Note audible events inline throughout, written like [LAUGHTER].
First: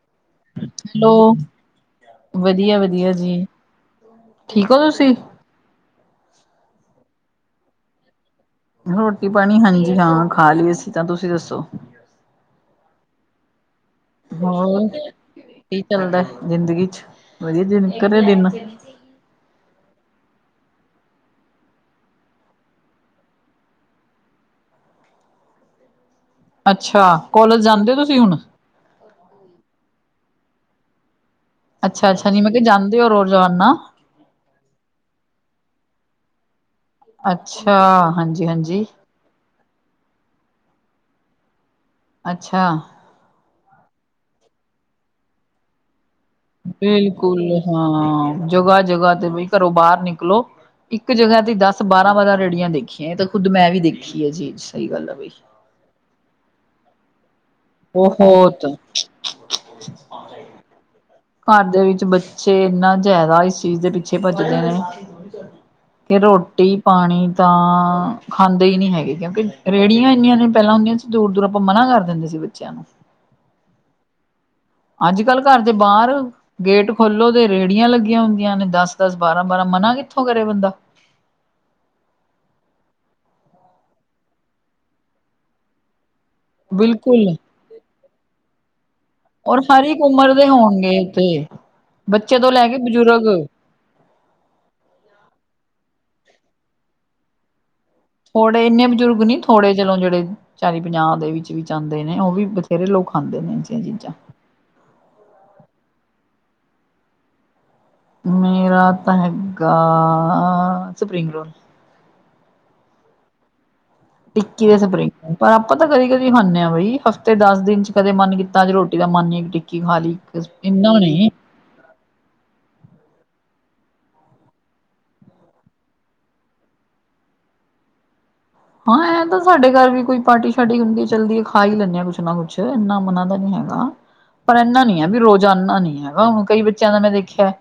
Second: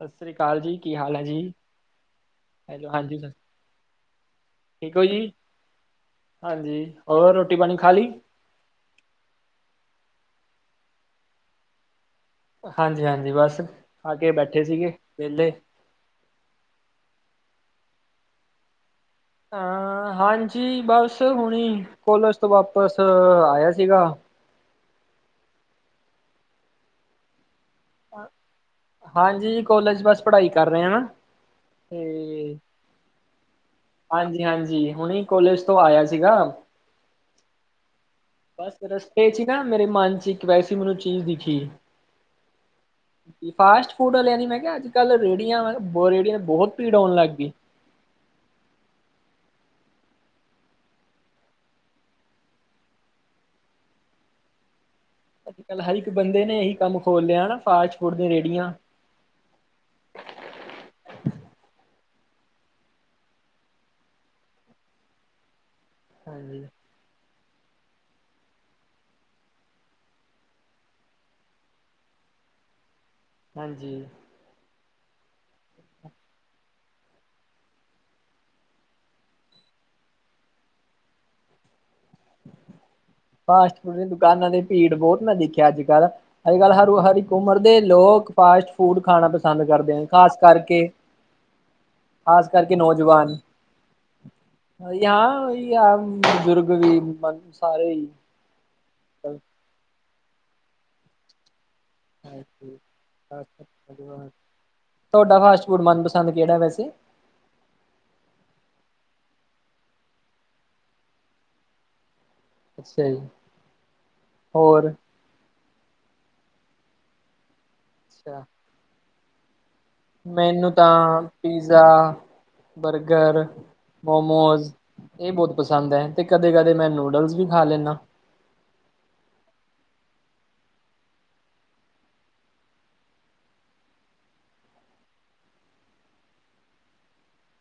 ਸਤਿ ਸ੍ਰੀ ਅਕਾਲ ਜੀ ਕੀ ਹਾਲ ਹੈ ਹੈਲੋ, ਜੀ, ਵਧੀਆ ਹੈਲੋ ਵਧੀਆ ਹਾਂਜੀ। ਜੀ, ਠੀਕ ਹੋ ਤੁਸੀਂ? ਹਾਂਜੀ, ਹੋਰ ਰੋਟੀ- ਪਾਣੀ ਖਾ ਲਈ? ਰੋਟੀ- ਪਾਣੀ ਹਾਂਜੀ ਹਾਂ ਖਾ ਲਈ ਅਸੀਂ ਤਾਂ, ਤੁਸੀਂ ਦੱਸੋ? ਹਾਂਜੀ - ਹਾਂਜੀ ਬਸ ਆ ਕੇ ਬੈਠੇ ਹੋਰ ਸੀਗੇ ਵਿਹਲੇ। ਕੀ ਚੱਲਦਾ ਜ਼ਿੰਦਗੀ ਚ ਵਧੀਆ ਦਿਨ ਘਰੇ ਦਿਨ। ਹਾ ਹਾਂਜੀ ਬਸ ਹੁਣੀ ਕੋਲਜ ਤੋਂ ਵਾਪਿਸ ਆਇਆ ਸੀਗਾ। ਅੱਛਾ ਕੋਲਜ ਜਾਂਦੇ ਹੋ ਤੁਸੀਂ ਹੁਣ? ਹਾਂਜੀ ਕੋਲਜ ਬਸ ਪੜਾਈ ਕਰ ਰਹੇ ਹਾਂ ਨਾ। ਅੱਛਾ-ਅੱਛਾ ਨੀ ਮੈਂ ਤੇ ਕਿਹਾਂ ਜਾਂਦੇ ਹੋ ਰੋਜ਼ਾਨਾ। ਹਾਂਜੀ - ਹਾਂਜੀ ਹੁਣੀ ਕੋਲਜ ਤੋਂ ਆਇਆ ਸੀਗਾ। ਅੱਛਾ, ਹਾਂਜੀ। ਬਸ ਹਾਂਜੀ। ਰਸਤੇ 'ਚ' ਹੀ ਨਾ ਮੇਰੇ ਮਨ 'ਚ' ਇੱਕ ਵੈਸੇ ਮੈਨੂੰ ਚੀਜ਼ ਦਿਖੀ। ਅੱਛਾ। ਫਾਸਟ ਫੂਡ ਆਲਿਆਂ ਦੀ ਮੈਂ ਕਿਹਾ ਅੱਜ- ਕੱਲ ਰੇਹੜੀਆਂ ਬੋ ਰੇੜੀਆਂ। ਬਿਲਕੁਲ ਹਾਂ ਜਗਾ- ਜਗਾ ਤੇ ਬਾਈ ਘਰੋਂ ਬਾਹਰ ਨਿਕਲੋ। ਇੱਕ ਜਗਾ ਤੀ ਦਸ, ਬਾਰਾਂ- ਬਾਰਾਂ ਰੇੜੀਆਂ ਦੇਖੀਆਂ ਏ ਤੇ ਖੁੱਦ ਮੈਂ ਵੀ ਦੇਖੀ ਏ ਜੀ ਸਹੀ ਗੱਲ ਹੈ ਬਾਈ। ਅੱਜ- ਕੱਲ ਹਰ ਇੱਕ ਬੰਦੇ ਨੇ ਇਹੀ ਕੰਮ ਖੋਲ ਲਿਆ ਹਨਾ। ਫਾਸਟ ਫੂਡ ਦੀਆ ਰੇਹੜੀਆਂ। ਹਾਂਜੀ। ਘਰ ਦੇ ਵਿੱਚ ਬੱਚੇ ਇੰਨਾ ਜ਼ਿਆਦਾ ਇਸ ਚੀਜ਼ ਦੇ ਪਿੱਛੇ ਭੱਜਦੇ ਨੇ। ਕੇ ਹਾਂਜੀ, ਰੋਟੀ ਪਾਨੀ ਤਾਂ ਖਾਂਦੇ ਹੀ ਨਹੀਂ ਹੈਗੇ, ਕਿਉਂਕਿ ਰੇਹੜੀਆਂ ਇੰਨੀਆਂ ਨੇ ਪਹਿਲਾਂ ਹੁੰਦੀਆਂ ਸੀ। ਦੂਰ- ਦੂਰ ਆਪਾਂ ਮਨਾ ਕਰ ਦੇਂਦੇ ਸੀ ਬੱਚਿਆਂ ਨੂੰ ਹਾਂਜੀ। ਅੱਜ- ਕੱਲ ਘਰ ਦੇ ਬਾਹਰ ਗੇਟ ਖੋਲੋ ਤੇ ਰੇਹੜੀਆਂ ਲੱਗੀਆਂ ਹੁੰਦੀਆਂ ਨੇ, ਦਸ- ਦਸ, ਬਾਰਾਂ- ਬਾਰਾਂ, ਮਨਾ ਕਿੱਥੋਂ ਕਰੇ ਬੰਦਾ ਫਾਸਟ ਫੂਡ ਦੀ ਦੁਕਾਨਾਂ ਤੇ ਭੀੜ ਬੋਤ, ਮੈਂ ਦੇਖਿਆ ਅੱਜ- ਕੱਲ ਅੱਜ- ਕੱਲ ਹਰ, ਹਰ ਇੱਕ ਬਿਲਕੁਲ ਉਮਰ ਦੇ ਲੋਕ ਫਾਸਟ ਫੂਡ ਖਾਣਾ ਔਰ ਪਸੰਦ ਹਰ ਕਰਦੇ ਇੱਕ ਨੇ ਉਮਰ ਖਾਸ ਦੇ ਕਰ ਹੋਣਗੇ ਐਥੇ ਖਾਸ ਕਰਕੇ ਨੌਜਵਾਨ ਜਾਅ- ਜਾਅ, ਬਜ਼ੁਰਗ ਵੀ ਬਾਕੀ ਸਾਰੇ ਹੀ ਥੋੜੇ ਇੰਨੇ ਬਜ਼ੁਰਗ ਨੀ ਥੋੜੇ ਚਲੋ, ਜੇੜੇ ਚਾਲੀ ਪੰਜਾਹ ਦੇ ਵਿੱਚ ਦੇ ਵਿੱਚ ਆਂਦੇ ਨੇ, ਉਹ ਵੀ ਹਾਂਜੀ। ਬਥੇਰੇ ਲੋਕ ਖਾਂਦੇ ਨੇ ਇਹੋ ਜੀਆਂ ਚੀਜ਼ਾਂ ਤਾਡਾ ਫਾਸਟ ਫੂਡ ਮਨਪਸੰਦ ਕੇੜਾ ਵੈਸੇ ਮੇਰਾ ਤਾਂ ਹੈਗਾ, ਸਪਰਿੰਗ ਰੋਲ ਅੱਛਾ ਜੀ। ਟਿੱਕੀ ਤੇ ਹੋਰ? ਸਪਰਿੰਗ ਰੋਲ, ਪਰ ਆਪਾਂ ਤੇ ਕਦੀ- ਕਦੀ ਖਾਂਦੇ ਆਂ ਬਾਈ, ਹਫ਼ਤੇ ਦਸ ਦਿਨ 'ਚ' ਕਦੇ ਮਨ ਅੱਛਾ। ਕੀਤਾ ਰੋਟੀ ਜਿਹਦਾ ਮੰਨ ਨੀ ਟੀ ਮੈਨੂੰ ਤਾਂ ਪੀਜ਼ਾ, ਬਰਗਰ ਮੋਮੋਜ ਇਹ ਬਹੁਤ ਪਸੰਦ ਐ, ਤੇ ਕਦੇ- ਕਦੇ ਮੈਂ ਨੂਡਲਜ ਵੀ ਖਾ ਲੈਂਣਾ ਹਾਂ, ਐਂ ਤੇ ਸਾਡੇ ਘਰ ਵੀ ਕੋਈ ਪਾਰਟੀ- ਸ਼ਾਰਟੀ ਹੁੰਦੀ, ਚਲਦੀ ਖਾ ਹੀ ਲੈਂਦੇ ਆਂ ਕੁਛ ਨਾ ਕੁਛ, ਐਨਾ ਮਨਾ ਤਾਂ ਨੀ ਹੈਗਾ। ਪਰ ਐਨਾ ਨੀ ਐ ਵੀ ਰੋਜ਼ ਆਨਾ ਨੀ ਹੈਗਾ ਹੁਣ ਕਈ ਬੱਚਿਆਂ ਦਾ ਮੈਂ ਦੇਖਿਆ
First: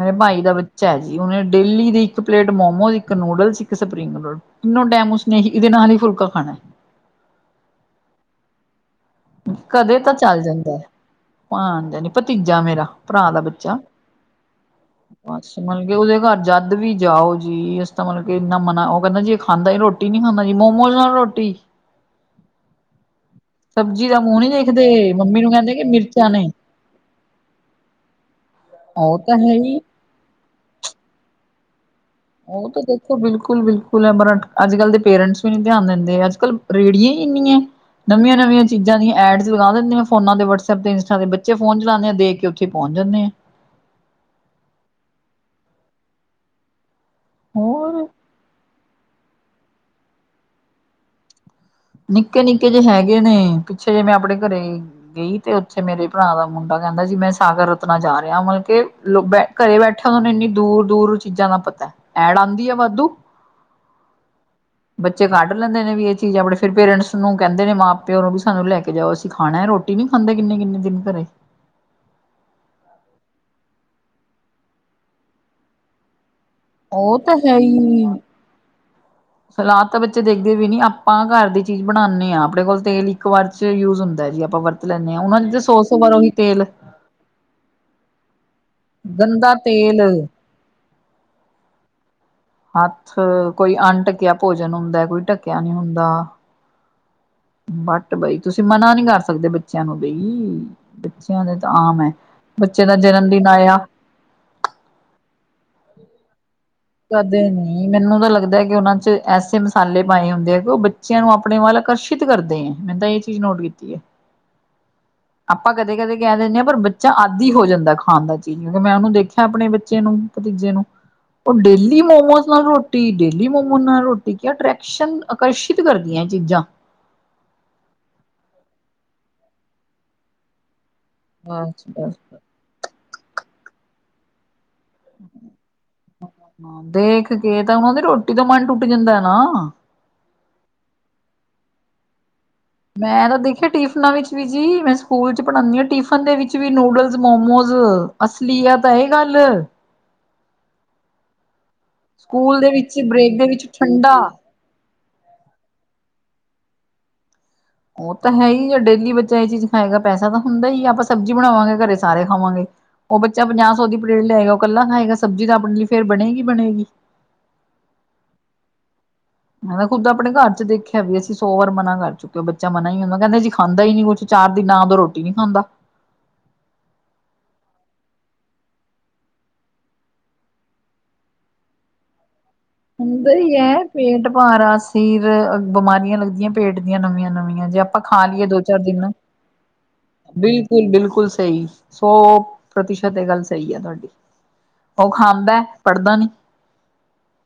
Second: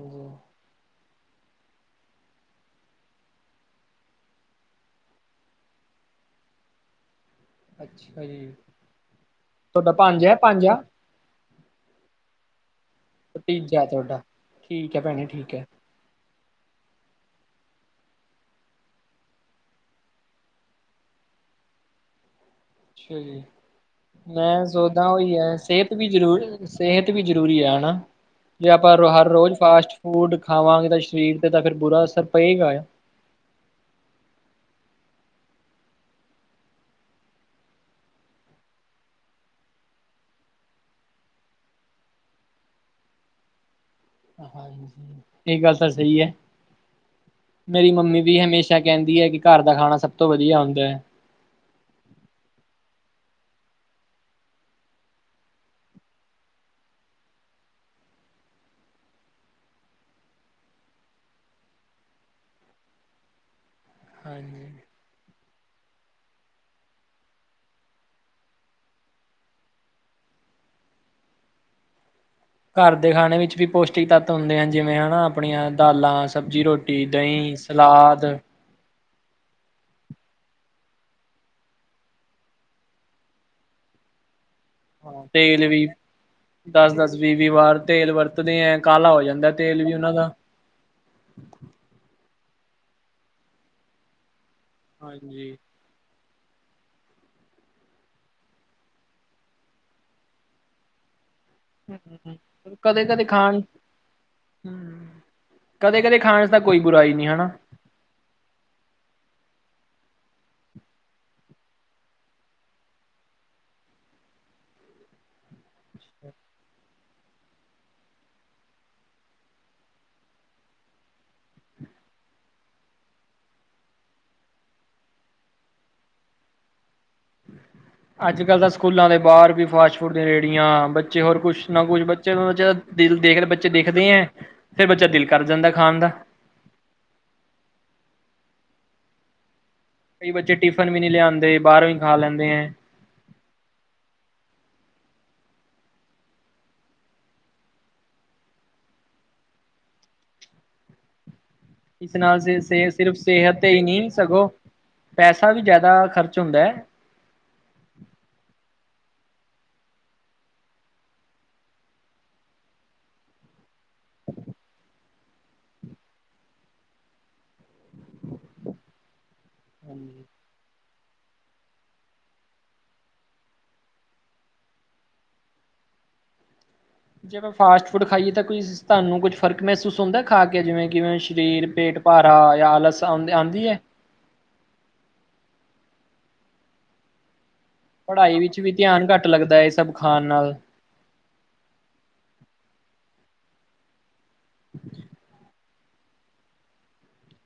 ਮੇਰੇ ਭਾਈ ਦਾ ਬੱਚਾ ਐ ਜੀ, ਉਹਨੇ ਡੇਲੀ ਦੀ ਇੱਕ ਪਲੇਟ ਮੋਮੋਜ, ਇੱਕ ਨੂਡਲਜ, ਇੱਕ ਸਪਰਿੰਗ ਰੋਲ ਤਿੰਨੋਂ ਟਾਇਮ ਉਸ ਨੇ ਇਹਦੇ ਨਾਲ ਹੀ ਫੁਲਕਾ ਖਾਣਾ ਅੱਛਾ ਜੀ। ਤੁਹਾਡਾ ਕਦੇ ਤਾਂ ਭਾਂਜਾ ਹੈ ਚੱਲ ਭਾਂਜਾ ਜਾਂਦਾ ਐ ਭਾਣਜਾ ਨੀ, ਭਤੀਜਾ ਮੇਰਾ, ਭਰਾ ਦਾ ਬੱਚਾ ਭਤੀਜਾ ਤੁਹਾਡਾ ਠੀਕ ਹੈ ਭੈਣੇ ਠੀਕ ਹੈ। ਪਰਸਨਲੀ ਉਹਦੇ ਘਰ ਜਦ ਵੀ ਜਾਓ ਜੀ, ਇਸਦਾ ਮਤਲਬ ਕਿ ਇੰਨਾ ਮਨਾ ਉਹ ਕਹਿੰਦਾ ਜੀ ਖਾਂਦਾ ਰੋ ਰੋਟੀ ਨੀ ਖਾਂਦਾ ਜੀ, ਮੋਮੋਜ਼ ਨਾਲ ਰੋਟੀ ਅੱਛਾ ਜੀ, ਸਬਜ਼ੀ ਦਾ ਮੂੰਹ ਨੀ ਮੈਂ ਦੇਖਦੇ ਸੋਚਦਾ ਉਹੀ ਮੰਮੀ ਨੂੰ ਐ, ਕਹਿੰਦੇ ਕਿ ਸਿਹਤ ਵੀ ਮਿਰਚਾਂ ਜ਼ਰੂਰ ਨੇ ਸਿਹਤ ਵੀ ਜ਼ਰੂਰੀ ਐ, ਹਨਾ, ਜੇ ਆਪਾਂ ਉਹ ਹਰ ਤਾਂ ਹੈ ਰੋਜ਼ ਹੀ ਫਾਸਟ ਫੂਡ ਖਾਵਾਂਗੇ, ਸਰੀਰ ਤੇ ਤਾਡੇ ਬੁਰਾ ਅਸਰ। ਉਹ ਪਏਗਾ। ਤਾਂ ਆ। ਦੇਖ ਬਿਲਕੁਲ- ਬਿਲਕੁਲ-ਬਿਲਕੁਲ ਅਮਰ ਹਟ, ਅੱਜ- ਕੱਲ ਦੇ ਪੇਰੈਂਟਸ ਵੀ ਨੀ ਧਿਆਨ ਦਿੰਦੇ, ਅੱਜ- ਕੱਲ ਰੇਹੜੀਆ ਹੀ ਇੰਨੀਆਂ। ਨਵੀਆਂ- ਨਵੀਆਂ ਚੀਜ਼ਾਂ ਦੀਆਂ ਐਡਸ ਲਗਾ ਦਿੰਦੀਆਂ ਫੋਨਾਂ ਵਟਸਐਪ ਤੇ ਇੰਸਟਾਂ ਦੇ, ਬੱਚੇ ਫੋਨ ਚਲਾਉਦੇ ਦੇਖ ਕੇੇ ਉੱਥੇ ਪਹੁੰਚ ਜਾਂਦੇ। ਹਾਂਜੀ, ਇਹ ਗੱਲ ਤਾਂ ਸਹੀ ਐ। ਮੇਰੀ ਹੋਰ ਮੰਮੀ ਵੀ ਹਮੇਸ਼ਾ ਕਹਿੰਦੀ ਐ ਕਿ ਘਰ ਦਾ ਖਾਣਾ ਸਭ ਤੋਂ ਵਧੀਆ ਹੁੰਦਾ ਐ। ਨਿੱਕੇ- ਨਿੱਕੇ ਜੇ ਹੈਗੇ ਨੇ, ਪਿੱਛੇ ਜੇ ਮੈੰ ਆਪਣੇ ਘਰੇ ਗਈ ਤੇ ਉੱਥੇ ਮੇਰੇ ਭਰਾ ਦਾ ਮੁੰਡਾ ਕਹਿੰਦਾ ਸੀ ਮੈਂ ਸਾਗਰ ਰਤਨਾ ਜਾ ਰਿਹਾ ਮਤਲਬ ਕਿ ਲੋ ਬੈ ਘਰੇ ਬੈਠਾ ਉਹਨਾਂ ਨੂੰ ਇੰਨੀ ਦੂਰ- ਦੂਰ ਚੀਜ਼ਾਂ ਦਾ ਪਤਾ, ਐੜ ਆਂਦੀ ਆ ਵਾਧੂ। ਹਾਂਜੀ ਬੱਚੇ ਕੱਢ ਲੈਂਦੇ ਨੇ ਵੀ ਇਹ ਚੀਜ਼ ਆਪ ਫੇਰ ਪੇਰੈਂਟਸ ਨੂੰ ਕਹਿੰਦੇ ਨੇ ਮਾਂ- ਪਿਓ ਨੂੰ ਵੀ ਸਾਨੂੰ ਲੈ ਕੇ ਜਾਓ, ਅਸੀਂ ਖਾਣਾ ਰੋਟੀ ਨੀ ਖਾਂਦੇ ਕਿੰਨੇ -ਕਿੰਨੇ ਦਿਨ ਘਰੇ। ਘਰ ਦੇ ਖਾਣੇ ਵਿੱਚ ਵੀ ਪੌਸ਼ਟਿਕ ਤੱਤ ਹੁੰਦੇ, ਜਿਵੇਂ ਹਨਾ ਆਪਣੀਆਂ ਦਾਲਾਂ, ਸਬਜ਼ੀ ਰੋ। ਰੋਟੀ, ਉਹ ਤਾਂ ਦਹੀਂ, ਹੈ ਹੀ ਸਲਾਦ। ਸਲਾਦ ਤਾਂ ਬੱਚੇ ਦੇਖਦੇ ਵੀ ਨੀ ਆਪਾਂ ਘਰ ਦੀ ਚੀਜ਼ ਬਣਾਨੇ ਆ ਆਪਣੇ ਕੋਲ ਤੇਲ ਇੱਕ ਵਾਰ ਚ ਯੂਜ ਹੁੰਦੈ ਜੀ ਆਪਾਂ ਵਰ ਹਾਂ, ਤੇਲ ਵੀ ਦਸ-ਦਸ, ਵੀਹ-ਵੀਹ ਵਾਰ ਤੇਲ ਵਰਤਦੇ ਐ ਕਾਲਾ ਹੋ ਜਾਂਦਾ ਤੇਲ ਵੀ ਓਨਾਂ ਦਾ ਹੱਥ ਕੋਈ ਅਣਟੱਕਿਆ ਭੋਜਨ ਹੁੰਦਾ ਕੋਈ ਹਾਂਜੀ। ਢੱਕਿਆ ਨੀ ਹੁੰਦਾ। ਬਟ ਬਾਈ ਤੁਸੀਂ ਮਨਾ ਨੀ ਕਰ ਸਕਦੇ ਬੱਚਿਆਂ ਨੂੰ ਬਈ ਬੱਚਿਆਂ ਦੇ ਤਾਂ ਆਮ ਐ ਬੱਚੇ ਦਾ ਕਦੇ-ਕਦੇ ਜਨਮ ਦਿਨ ਖਾਣ ਆਇਆ ਹੂੰ ਕਦੇ-ਕਦੇ ਖਾ ਤਾਂ ਕੋਈ ਬੁਰਾਈ ਕਦੇ ਨੀ। ਨੀ ਮੈਨੂੰ ਤਾਂ ਲੱਗਦਾ ਕੀ ਉਨਾਂ ਚ ਐਸੇ ਮਸਾਲੇ ਪਾਏ ਹੁੰਦੇ ਆ ਕੀ ਓ ਬੱਚਿਆਂ ਨੂੰ ਆਪਣੇ ਵੱਲ ਆਕਰਸ਼ ਸਿਤ ਕਰਦੇ ਐ ਮੈਂਨੂੰ ਤਾਂ ਏ ਚੀਜ਼ ਨੋਟ ਕੀਤੀ ਐ। ਆਪਾਂ ਕਦੇ-ਕਦੇ ਕੈ ਦਿੰਨੇ ਆ ਪਰ ਬੱਚਾ ਆਦੀ ਹੋ ਜਾਂਦਾ ਖਾਣ ਦਾ ਚੀਜ਼ ਕਿਉਂਕੀ ਮੈਂ ਉਨੂੰ ਦੇਖਿਆ ਆਪਣੇ ਬੱਚੇ ਨੂੰ। ਭਤੀਜੇ ਨੂੰ ਓ ਡੇਲੀ ਮੋਮੋਜ਼ ਨਾਲ ਰੋਟੀ ਡੇਲੀ ਮੋਮੋ ਨਾਲ ਰੋਟੀ ਕਿਆ ਟਰੈਕਸ਼ਨ ਆਕਰਸ਼ਿਤ ਕਰਦੀਆਂ ਐ ਚੀਜ਼ਾਂ। ਅੱਜ ਕੱਲ੍ਹ ਤਾਂ ਸਕੂਲਾਂ ਦੇ ਬਾਰ ਵੀ ਫਾਸਟ ਫੂਡ ਦੀ ਰੇੜੀਆਂ ਬੱਚੇ ਹੋਰ ਕੁਛ ਬਸ ਨਾ ਕੁਛ ਬਸ ਬੱਚੇ ਨੂੰ ਦਿਲ ਦੇਖਦੇ ਬੱਚੇ ਦੇਖਦੇ ਐ ਫੇਰ ਬੱਚਾ ਦਿਲ ਕਰ ਜਾਂਦਾ ਖਾਣ ਦਾ। ਹਾਂ ਦੇਖ ਕੇ ਤਾਂ ਓਨਾਂ ਦੀ ਰੋਟੀ ਦਾ ਮਨ ਟੁੱਟ ਜਾਂਦਾ ਨਾ। ਕਈ ਬੱਚੇ ਟਿਫਨ ਵੀ ਨੀ ਲਿਆਂਦੇ ਬਾਰੋਂ ਈ ਖਾ ਲੈਂਦੇ ਐਂ। ਮੈਂ ਤਾਂ ਦੇਖਿਆ, ਟਿਫਨਾਂ ਵਿੱਚ ਵੀ ਜੀ ਮੈਂ ਸਕੂਲ ਚ ਪੜ੍ਹਾਨੀ ਆ ਟਿਫਨ ਦੇ ਵਿੱਚ ਵੀ ਨੂਡਲਸ, ਮੋਮੋਜ਼। ਅਸਲੀਅਤ ਏ ਗੱਲ। ਇਸ ਨਾਲ ਸ ਸਕੂਲ ਦੇ ਸ ਵਿੱਚ ਸਿਰਫ਼ ਬ੍ਰੇਕ ਦੇ ਸਿਹਤ ਵਿੱਚ ਤੇ ਈ ਨੀ ਠੰਡਾ ਸਗੋਂ ਪੈਸਾ ਵੀ ਜਾਦਾ ਖਰਚ ਹੁੰਦੈ। ਓ ਤਾਂ ਹੈ ਈ ਆ ਡੇਲੀ ਬੱਚਾ ਏ ਚੀਜ਼ ਖਾਏਗਾ ਪੈਸਾ ਤਾਂ ਹੁੰਦਾ ਈ ਆ ਆਪਾਂ ਸਬਜ਼ੀ ਬਣਾਵਾਂਗੇ ਘਰੇ ਸਾਰੇ ਖਾਵਾਂਗੇ। ਓ ਬੱਚਾ ਪੰਜਾਹ ਸੌ ਦੀ ਪਲੇਟ ਲਿਆਇਗਾ ਓ ਕੱਲਾ ਖਾਏਗਾ ਸਬਜ਼ੀ ਤਾਂ ਆਪਣੇ ਲਈ ਫੇਰ ਬਣੇਗੀ-ਬਣੇਗੀ। ਮੈਂ ਤਾਂ ਖੁਦ ਹਾਂਜੀ। ਆਪਣੇ ਘਰ ਚ ਦੇਖਿ [INAUDIBLE] ਵੀ ਅਸੀਂ ਸੌ ਵਾਰ ਮਨਾ ਕਰ ਚੁੱਕੇ ਬੱਚਾ ਮਨਾ ਈ [UNINTELLIGIBLE] ਓ ਕੈਂਦਾ ਜੀ ਖਾਂਦਾ ਈ ਨੀ ਕੁਛ ਚਾਰ ਦੇ ਨਾ ਰੋਟੀ ਨੀ ਖਾਂਦਾ। ਜੇ ਆਪਾਂ ਫਾਸਟ ਫੂਡ ਖਾਈਏ ਤਾਂ ਕੋਈ ਤੁਹਾਨੂੰ ਕੁਛ ਫ਼ਰਕ ਮਹਿਸੂਸ ਹੁੰਦਾ ਖਾ ਕੇ ਜਿਵੇਂ, ਕਿਵੇਂ ਸਰੀਰ ਪੇਟ ਭਾਰਾ ਯਾਂ [UNINTELLIGIBLE] ਹੁੰਦਾ ਈ ਐ। ਪੇਟ ਭਾਰਾ ਸਿਰ ਬਿਮਾਰੀਆਂ ਲੱਗਦੀਆਂ ਪੇਟ ਦੀਆਂ ਨਵੀਆਂ-ਨਵੀਆਂ ਜੇ ਆ ਪੜ੍ਹਾਈ ਵਿੱਚ ਵੀ ਧਿਆਨ ਘੱਟ ਲੱਗਦਾ ਏ ਸਭ ਖਾਣ ਨਾਲ। ਕੁੱਲ ਬਿਲਕੁੱਲ ਸਈ ਸੌ ਪ੍ਰਤੀਸ਼ਤ ਏ ਗੱਲ ਸਈ ਐ ਤੁਹਾਡੀ। ਓ ਖਾਂਦੈ ਪੜ੍ਹਦਾ ਨੀ।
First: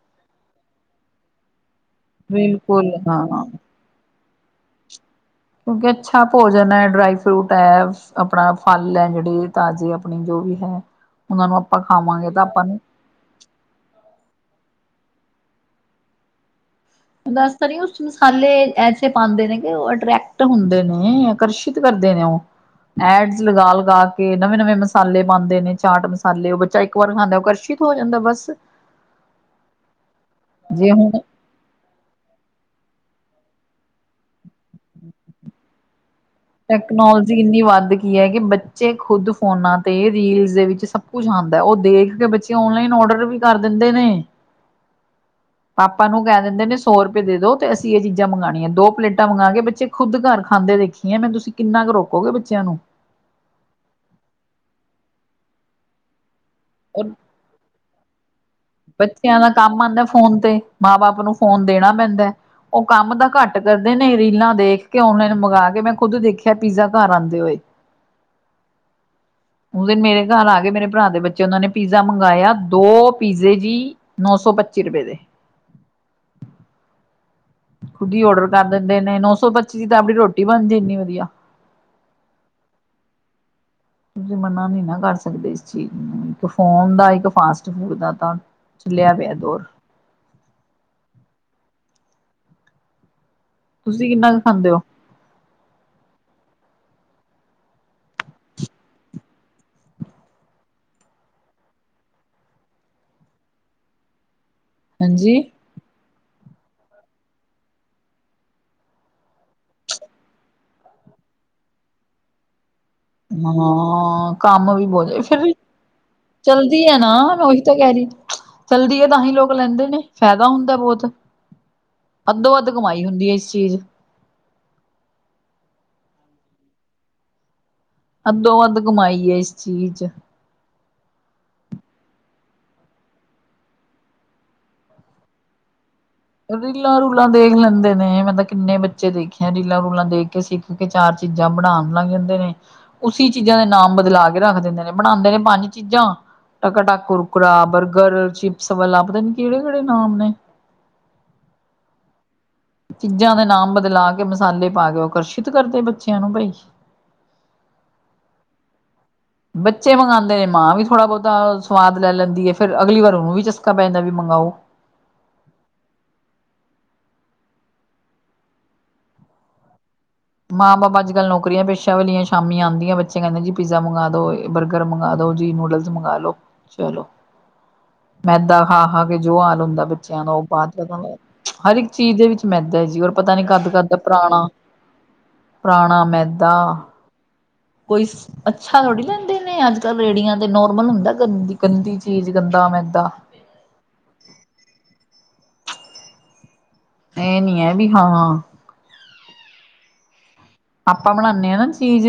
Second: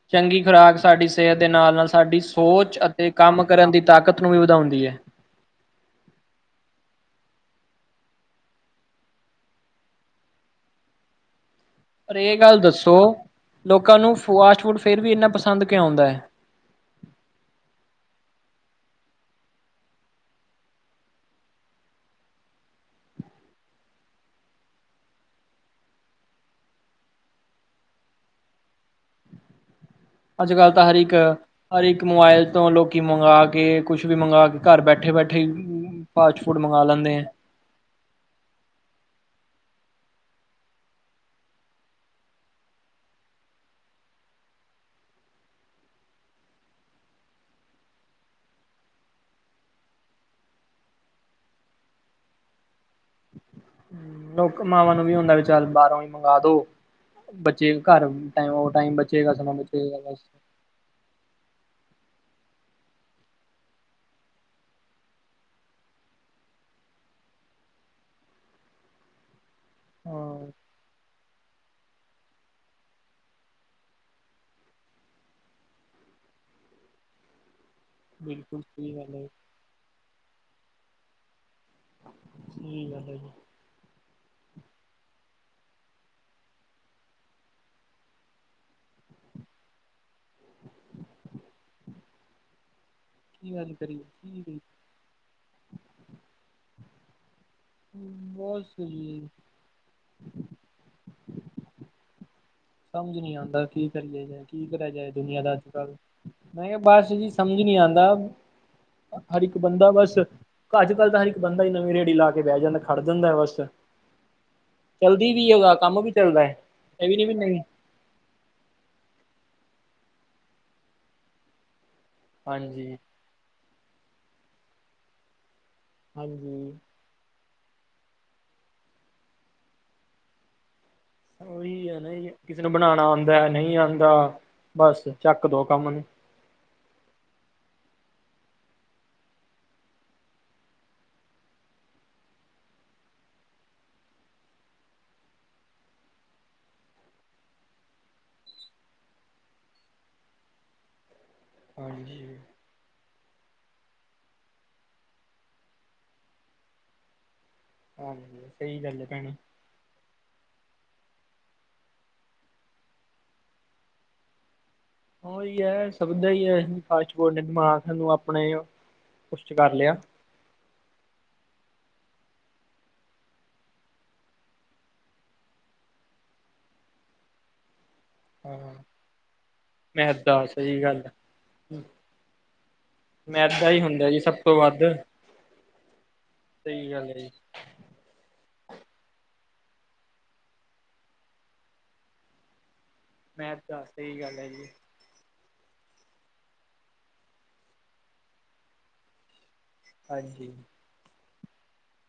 ਚੰਗੀ ਖੁਰਾਕ ਸਾਡੀ ਸਿਹਤ ਦੇ ਨਾਲ-ਨਾਲ ਸਾਡੀ ਸੋਚ ਬਿਲਕੁਲ ਅਤੇ ਹਾਂ ਕੰਮ ਕਰਨ ਦੀ ਤਾਕ ਨੂੰ ਵੀ ਵਧਾਉਂਦੀ ਐ। ਕਿਉਂਕੀ ਅੱਛਾ ਭੋਜਨ ਐ, ਡਰਾਈ ਫਰੂਟ ਐ, ਆਪਣਾ ਫਲ ਏ ਜੇੜੇ ਤਾਜ਼ੇ ਅਪ ਆਪਨੇ ਜੋ ਵੀ ਹੈ। ਉਨਾਂ ਨੂੰ ਆਪਾਂ ਪਰ ਖਾਵਾਂਗੇ ਇਹ ਤਾਂ ਗੱਲ ਆਪਾਂ ਨੂੰ ਦੱਸੋ ਲੋਕਾਂ ਨੂੰ ਫੋਆਸਟ ਫੂਡ ਫੇਰ ਵੀ ਇੰਨਾ ਪਸੰਦ ਕਿਉਂ ਔਂਦੈ? ਦੱਸ ਤਾਂ ਰਈ ਆ ਉਸ ਓਚ ਮਸਾਲੇ ਏਸੇ ਜੇ ਪਾਂਦੇ ਨੇ ਕੀ ਓ ਅਟਰੈਕਟ ਹੁੰਦੇ ਨੇ। ਆਕਰਸ਼ਿਤ ਕਰਦੇ ਨੇ ਓ। ਐਡਜ ਲਗਾ-ਲਗਾ ਕੇ ਨਵੇਂ-ਨਵੇਂ ਮਸਾਲੇ ਪਾਂਦੇ ਨੇ ਚਾਟ ਮਸਾਲੇ ਓ ਬੱਚਾ ਇੱਕ ਵਾਰ ਖਾਂਦਾ ਓ ਆਕਰਸ਼ਿਤ ਹੋ ਜਾਂਦਾ ਬਸ। ਅੱਜ ਕੱਲ੍ਹ ਤਾਂ ਜੇ ਹਰ ਹੁਣ ਇਕ ਹਰ ਇੱਕ ਮੋਬਾਇਲ ਤੋਂ ਲੋਕੀ ਮੰਗਾਂ ਕੇ ਕੁਛ ਵੀ ਮੰਗਾਂ ਕੇ ਘਰ ਬੈਠੇ-ਬੈਠੇ ਈ ਫਾਸਟ ਫੂਡ ਮੰਗਵਾ ਲੈਂਦੇ ਹੈ ਟੈਕਨੋਲੋਜੀ ਕਿੰਨੀ ਵੱਧਗੀ ਏ, ਕਿ ਬੱਚੇ ਖੁੱਦ ਫੋਨਾਂ ਤੇ ਰੀਲਜ ਦੇ ਵਿੱਚ ਸਭ ਕੁਛ ਆਂਦੈ, ਉਹ ਦੇਖ ਕੇ ਬੱਚੇ ਤੇ ਔਨਲਾਈਨ ਔਡਰ ਵੀ ਕਰ ਦਿੰਦੇ ਨੇ। ਆਪਾ ਨੂੰ ਕਹਿ ਦਿੰਦੇ ਨੇ ਸੌ ਰੁਪਏ ਦੇਦੋ ਤੇ ਅਸੀਂ ਇਹ ਚੀਜ਼ਾਂ ਮੰਗਵਾਣੀਆ, ਦੋ ਪਲੇਟਾਂ ਮੰਗਾਕੇ ਬੱਚੇ ਖੁਦ ਘਰ ਖਾਂਦੇ ਦੇ ਏ, ਮੇਂ ਤੁਸੀਂ ਕਿੰਨਾ ਕੁ ਰੋਕੋਗੇ ਬੱਚਿਆਂ ਨੂੰ। ਲੁਕ ਮਾਵਾਂ ਨੂੰ ਵੀ ਹੁੰਦਾ, ਵੀ ਚੱਲ ਬਾਹਰੋਂ ਈ ਮੰਗਾਦੋ। ਔਰ ਬੱਚੇ ਘਰ ਬਚੇਗਾ ਬੱਚਿਆਂ ਦਾ ਸਮਾਂ ਕੰਮ ਬਚੇਗਾ ਆਂਦਾ ਬਸ ਫੋਨ ਤੇ, ਮਾਂ-ਬਾਪ ਨੂੰ ਫੋਨ ਦੇਣਾ ਪੈਂਦਾ। ਉਹ ਕੰਮ ਤਾਂ ਘੱਟ ਕਰਦੇ ਨੇ, ਰੀਲਾਂ ਦੇਖਕੇ, ਔਨਲਾਈਨ ਮੰਗਾਕੇ ਮੈਂ ਖ਼ੁਦ ਦੇਖਿਆ ਪੀਜ਼ਾ ਘਰ ਆਂਦੇ ਹੋਏ। [INAUDIBLE] ਉਸ ਦਿਨ ਮੇਰੇ ਘਰ ਹਾਂ ਆਗੇ, ਮੇਰੇ ਭਰਾ ਦੇ ਬੱਚੇ ਉਹਨਾਂ ਨੇ ਪੀਜ਼ਾ ਮੰਗਾਇਆ ਦੋ ਪੀਜ਼ੇ ਜੀ, ਨੌ ਸੌ ਪੱਚੀ ਰੁਪਏ ਦੇ। ਖ਼ੁਦ ਈ ਔਡਰ ਬਿਲਕੁਲ ਕਰ ਸਹੀ ਦਿੰਦੇ ਗੱਲ ਨੇ, ਹੈ ਨੌ ਸੌ ਪੱਚੀ ਦੀ ਤਾਂ ਆਪਣੀ ਰੋਟੀ ਬਣਜੇ ਇੰਨੀ ਵਧੀਆ। ਠੀਕ ਆ ਫਿਰ। ਤੁਸੀਂ ਮਨਾ ਨੀ ਨਾ ਕਰ ਸਕਦੇ ਇਸ ਚੀਜ਼ ਨੂੰ, ਇੱਕ ਫੋਨ ਦਾ ਇੱਕ ਫਾਸਟ-ਫੂਡ ਦਾ ਤਾਂ ਹਿੱਲਿਆ ਪਿਆ ਦੋਰ। ਕੀ ਗੱਲ ਕਰੀ? ਤੁਸੀਂ ਕਿੰਨਾ ਕੁ [UNINTELLIGIBLE] ਖਾਂਦੇ ਹੋ ਬੌਸ ਨੇ। ਸਮਝ ਨੀ ਆਂਦਾ ਕੀ ਕਰੀਏ ਜੇ, ਕੀ ਕਰਿਆ ਜਾਏ ਹਾਂਜੀ ਦੁਨੀਆਂ ਦਾ ਅੱਜ-ਕੱਲ। ਮੈਂ ਕਿਹਾ ਬਸ ਜੀ, ਸਮਝ ਨੀ ਆਂਦਾ। ਹਰ ਇੱਕ ਬੰਦਾ ਬਸ, ਅੱਜ-ਕੱਲ ਤਾਂ ਹਰ ਇੱਕ ਬੰਦਾ ਨਵੀ ਰੇੜੀ ਲਾਕੇ ਬਹਿ ਜਾਂਦਾ। ਖੜ ਜਾਂਦਾ ਬਸ ਹਾਂ, ਕੰਮ ਵੀ ਬਹੁਤ ਜਦਾ, ਚਲਦੀ ਫਿਰ ਵੀ ਉਹਦਾ ਕੰਮ ਵੀ ਚੱਲਦਾ ਹੈ ਚਲਦੀ ਆ ਇਹ ਨਾ ਵੀ ਨੀ ਵੀ ਓ ਨਹੀਂ ਤਾ ਕਹਿ ਰਹੀ, ਚੱਲਦੀ ਏ ਤਾਹੀਂ ਲੋਕ ਲੈਂਦੇ ਨੇ, ਫਾਇਦਾ ਹੁੰਦਾ ਬਹੁਤ। ਅੱਧੋ-ਅੱਧ ਹਾਂਜੀ ਕਮਾਈ ਹੁੰਦੀ ਏ, ਇਸ ਚੀਜ਼ ਹਾਂਜੀ। ਅੱਧੋ-ਅੱਧ ਕਮਾਈ ਏ, ਇਸ ਚੀਜ਼ 'ਚ। ਉਹੀ ਏ ਨਾ ਜੇ ਕਿਸੇ ਨੂੰ ਬਣਾਨਾ ਆਂਦਾ, ਨਹੀਂ ਆਂਦਾ ਬਸ ਚੱਕਦੋ ਕੰਮ ਨੂੰ। ਰੀਲਾਂ-ਰੂਲਾਂ ਦੇਖ ਲੈਂਦੇ ਨੇ, ਮੈਂ ਤਾਂ ਕਿੰਨੇ ਬੱਚੇ ਦੇਖੇ ਆ ਰੀਲਾਂ-ਰੂਲਾਂ ਦੇਖ ਕੇ ਸਿਖ ਕਿ ਚਾਰ ਚੀਜ਼ਾਂ ਬਣਾਨ ਲਗ ਜਾਂਦੇ ਨੇ। ਉਸੀ ਚੀਜ਼ਾਂ ਦੇ ਨਾਮ ਬਦਲਾਕੇ ਰੱਖ ਦਿੰਦੇ ਨੇ, ਬਣਾਂਦੇ ਨੇ ਪੰਜ ਚੀਜ਼ਾਂ। ਟਕਾਟਕ, ਕੁਰਕੁਰਾ, ਬਰਗਰ, ਚਿਪਸ ਵਾਲਾ ਪਤਾ ਨੀ ਕਿਹੜੇ-ਕਿਹੜੇ ਨਾਮ ਨੇ। ਹਾਂਜੀ। ਚੀਜ਼ਾਂ ਦੇ ਨਾਮ ਬਦਲਾਕੇ, ਮਸਾਲੇ ਪਾਕੇ ਆਕਰਸ਼ਿਤ ਕਰਦੇ ਬੱਚਿਆਂ ਨੂੰ ਭਾਈ। ਹਾਂਜੀ, ਸਹੀ ਗੱਲ ਏ ਭੈਣੇ। ਬੱਚੇ ਮੰਗਾਂਦੇ ਨੇ ਮਾਂ ਵੀ ਥੋੜਾ-ਬਹੁਤਾ ਸਵਾਦ ਲੈ ਲੈਂਦੀ ਏ ਫਿਰ, ਅਗਲੀ ਵਾਰ ਉਹਨੂੰ ਵੀ ਚਸਕਾ ਪੈ ਜਾਂਦਾ ਵੀ ਮੰਗਾਓ। ਉਹੀ ਹੈ, ਸਭ ਦਾ ਹੀ ਐ, ਫਾਸਟ-ਫੂਡ ਨੇ ਦਿਮਾਗ ਨੂੰ ਆਪਣੇ [INAUDIBLE] ਵਸ'ਚ ਕਰ ਲਿਆ। ਮਾਂ-ਬਾਪ ਅੱਜ-ਕੱਲ ਨੌਕਰੀਆਂ ਪੇਸ਼ਾ ਵਾਲੀਆਂ, ਸ਼ਾਮੀ ਆਂਦੀਆਂ ਬੱਚੇ ਕਹਿੰਦੇ ਜੀ ਪੀਜ਼ਾ ਮੰਗਾਦੋ, ਬਰਗਰ ਮੰਗਾਦੋ ਜੀ, ਨੂਡਲ ਮੰਗਾਲੋ, ਚਲੋ। [INAUDIBLE] ਮੈਦਾ ਹਾਂ ਖਾ-ਖਾਕੇ ਜੋ ਹਾਲ ਹੁੰਦਾ ਬੱਚਿਆਂ ਦਾ, ਮੈਦਾ ਉਹ ਬਾਅਦ ਸਹੀ ਪਤਾ ਗੱਲ ਲੱਗ ਹਰ ਹੈ। ਇੱਕ ਚੀਜ਼ ਦੇ ਵਿੱਚ ਮੈਦਾ ਏ ਜੀ, ਔਰ ਪਤਾ ਨੀ ਕੱਦ-ਕੱਦ ਦਾ ਪਰਾਣਾ। ਪੱਦ ਪਰਾਣਾ ਮੈਦਾ। ਚਲ ਜੇ ਕੋਈ ਸ ਅੱਛਾ ਥੋੜ੍ਹੀ ਲੈਂਦੇ ਨੇ, ਅੱਜ ਕੱਲ੍ਹ ਰੇੜੀਆਂ ਤੇ ਨੋਰਮਲ ਹੁੰਦਾ ਗੰ ਗੰਦੀ ਚੀਜ਼ ਗੰਦਾ ਮੈਦਾ। ਮੈਂਦਾ ਸਈ ਗੱਲ ਐ ਜੀ, ਏਂ ਨੀ ਏ, ਵੀ ਹਾਂ ਹਾਂਜੀ। ਆਪਾਂ ਬਣਾਨੇਂ ਆ ਨਾ ਚੀਜ਼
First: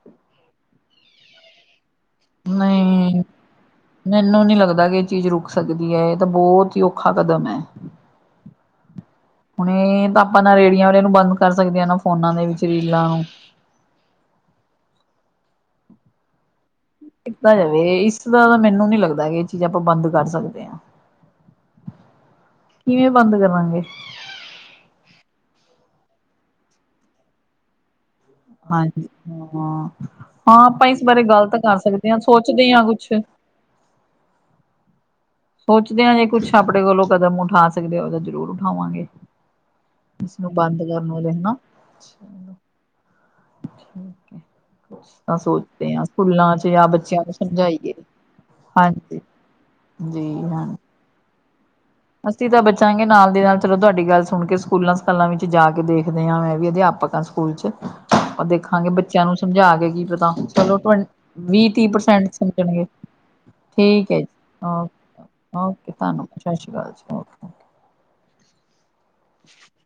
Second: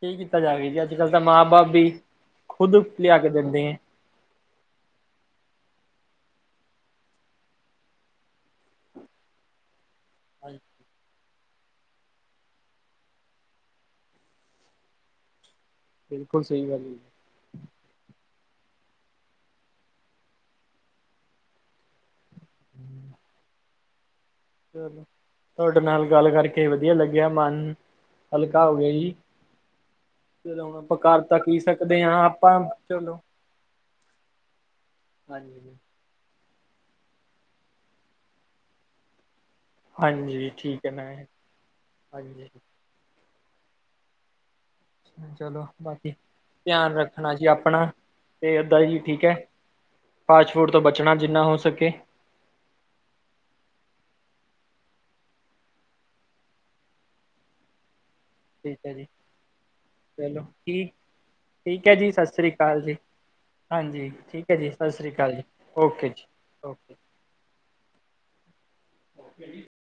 ਕੀ ਕੀਤਾ ਜਾਵੇ ਜੀ, ਅੱਜ ਕੱਲ੍ਹ ਤਾਂ ਮਾਂ -ਬਾਪ ਵੀ ਖੁਦ ਲਿਆ ਨਈ ਕੇ ਦਿੰਦੇ ਹੈ ਮੈਂਨੂੰ ਨੀ ਲੱਗਦਾ ਕਿ, ਏ ਚੀਜ਼ ਰੁੱਕ ਸਕਦੀ ਐ, ਏ ਤਾਂ ਬਹੁਤ ਈ ਔਖਾ ਕਦਮ ਐ। ਹੁਨ ਏ ਤਾਂ ਆਪਾ ਨਾ, ਰੇੜੀਆਂ ਵਾਲੇ ਨੂੰ ਬੰਦ ਕਰ ਸਕਦੇ ਆਂ, ਨਾ ਫੋਨਾਂ ਦੇ ਵਿੱਚ ਰੀਲਾਂ ਨੂੰ। ਬਿਲਕੁੱਲ ਸਈ ਗੱਲ ਏ ਜੀ। ਕੀਤਾ ਜਾਵੇ ਇਸਦਾ ਤਾਂ ਮੈਨੂੰ ਨੀ, ਲੱਗਦਾ ਕਿ ਏ ਚੀਜ਼ ਆਪਾ ਬੰਦ ਕਰ ਸਕਦੇ ਆ। [INAUDIBLE] ਕਿਵੇਂ ਬੰਦ ਕਰਾਂਗੇ। ਚਲੋ, ਤੁਹਾਡੇ ਨਾਲ ਗੱਲ ਕਰਕੇ ਵਧੀਆ ਲੱਗਿਆ ਮਨ ਹਲਕਾ ਹੋ ਗਿਆ ਹਾਂਜੀ ਜੀ ਹਾਂ। ਚਲੋ ਹਾਂ ਹੁਣ ਆਪਾਂ ਇਸ ਘਰ ਬਾਰੇ ਗੱਲ ਤੱਕ ਹੀ ਤਾਂ ਕਰ ਸਕਦੇ ਹਾਂ ਆਂ, ਆਪਾਂ ਸੋਚਦੇ ਆਂ ਕੁੱਛ। ਚਲੋ ਹਾਂਜੀ। ਸੋਚਦੇ ਜੇ ਕੁੱਛ ਆਪਣੇ ਕੋਲੋ ਕਦਮ ਉਠਾ ਸਕਦੇ ੳ, ਤੇ ਜ਼ਰੂਰ ਉਠਾਵਾਂਗੇ। ਹਾਂਜੀ ਇਸਨੂੰ ਬੰਦ ਠੀਕ ਹੈ ਮੈਂ ਕਰਨ ਵਾਲੇ ਨਾ, ਹਾਂਜੀ ਚਲੋ। ਚਲੋ ੳਕੇ। ਕੁਝ ਤਾਂ ਚਲੋ ਸੋਚਦੇ ਆ, ਬਾਕੀ ਸਕੂਲਾਂ ਚ' ਯਾਂ ਧਿਆਨ ਬੱਚਿਆਂ ਨੂੰ ਰੱਖਣਾ ਜੀ ਆਪਣਾ ਸਮਝਾਈਏ। ਤੇ ਐਦਾਂ ਜੀ ਹਾਂਜੀ। ਠੀਕ ਏ, ਫਾਸਟ ਫੂਡ ਤੋਂ ਬਚਣਾ ਜਿੰਨਾ ਹੋ ਸਕੇ। ਅਸੀ ਤਾਂ ਬਚਾਂਗੇ ਨਾਲ ਦੀ ਨਾਲ ਚਲੋ, ਤੁਹਾਡੀ ਗੱਲ ਸੁਣ ਕੇ ਸਕੂਲਾਂ -ਸਕਾਲਾਂ ਵਿੱਚ ਜਾ ਕੇ ਦੇਖਦੇ ਹਾਂ, ਮੈਂ ਵੀ ਅਧਿਆਪਕ ਆ। ਸਕੂਲ ਚ। ਠੀਕ ਦੇਖਾਗੇ ਹੈ ਜੀ ਬੱਚਿਆਂ ਨੂੰ ਸਮਝਾ ਕੇ ਕੀ ਪਤਾ ਚਲੋ ਟਵੱਟੀ ਵੀਹ -ਤੀਹ ਠੀਕ ਹੈ ਜੀ ਸਤਿ ਪ੍ਰਸੈਂਟ ਸ੍ਰੀ ਅਕਾਲ ਸਮਝਣਗੇ। ਜੀ ਠੀਕ ਹਾਂਜੀ ਏ ਜੀ, ਹੈ ਓ ਸਤਿ ਸ੍ਰੀ ਅਕਾਲ ਜੀ ਓਕੇ, ਜੀ ਧੰਨਵਾਦ ਸਾਸ ਸੀ ਕਾਲ ਜੀ, ਓਕੇ। [INAUDIBLE] [INAUDIBLE]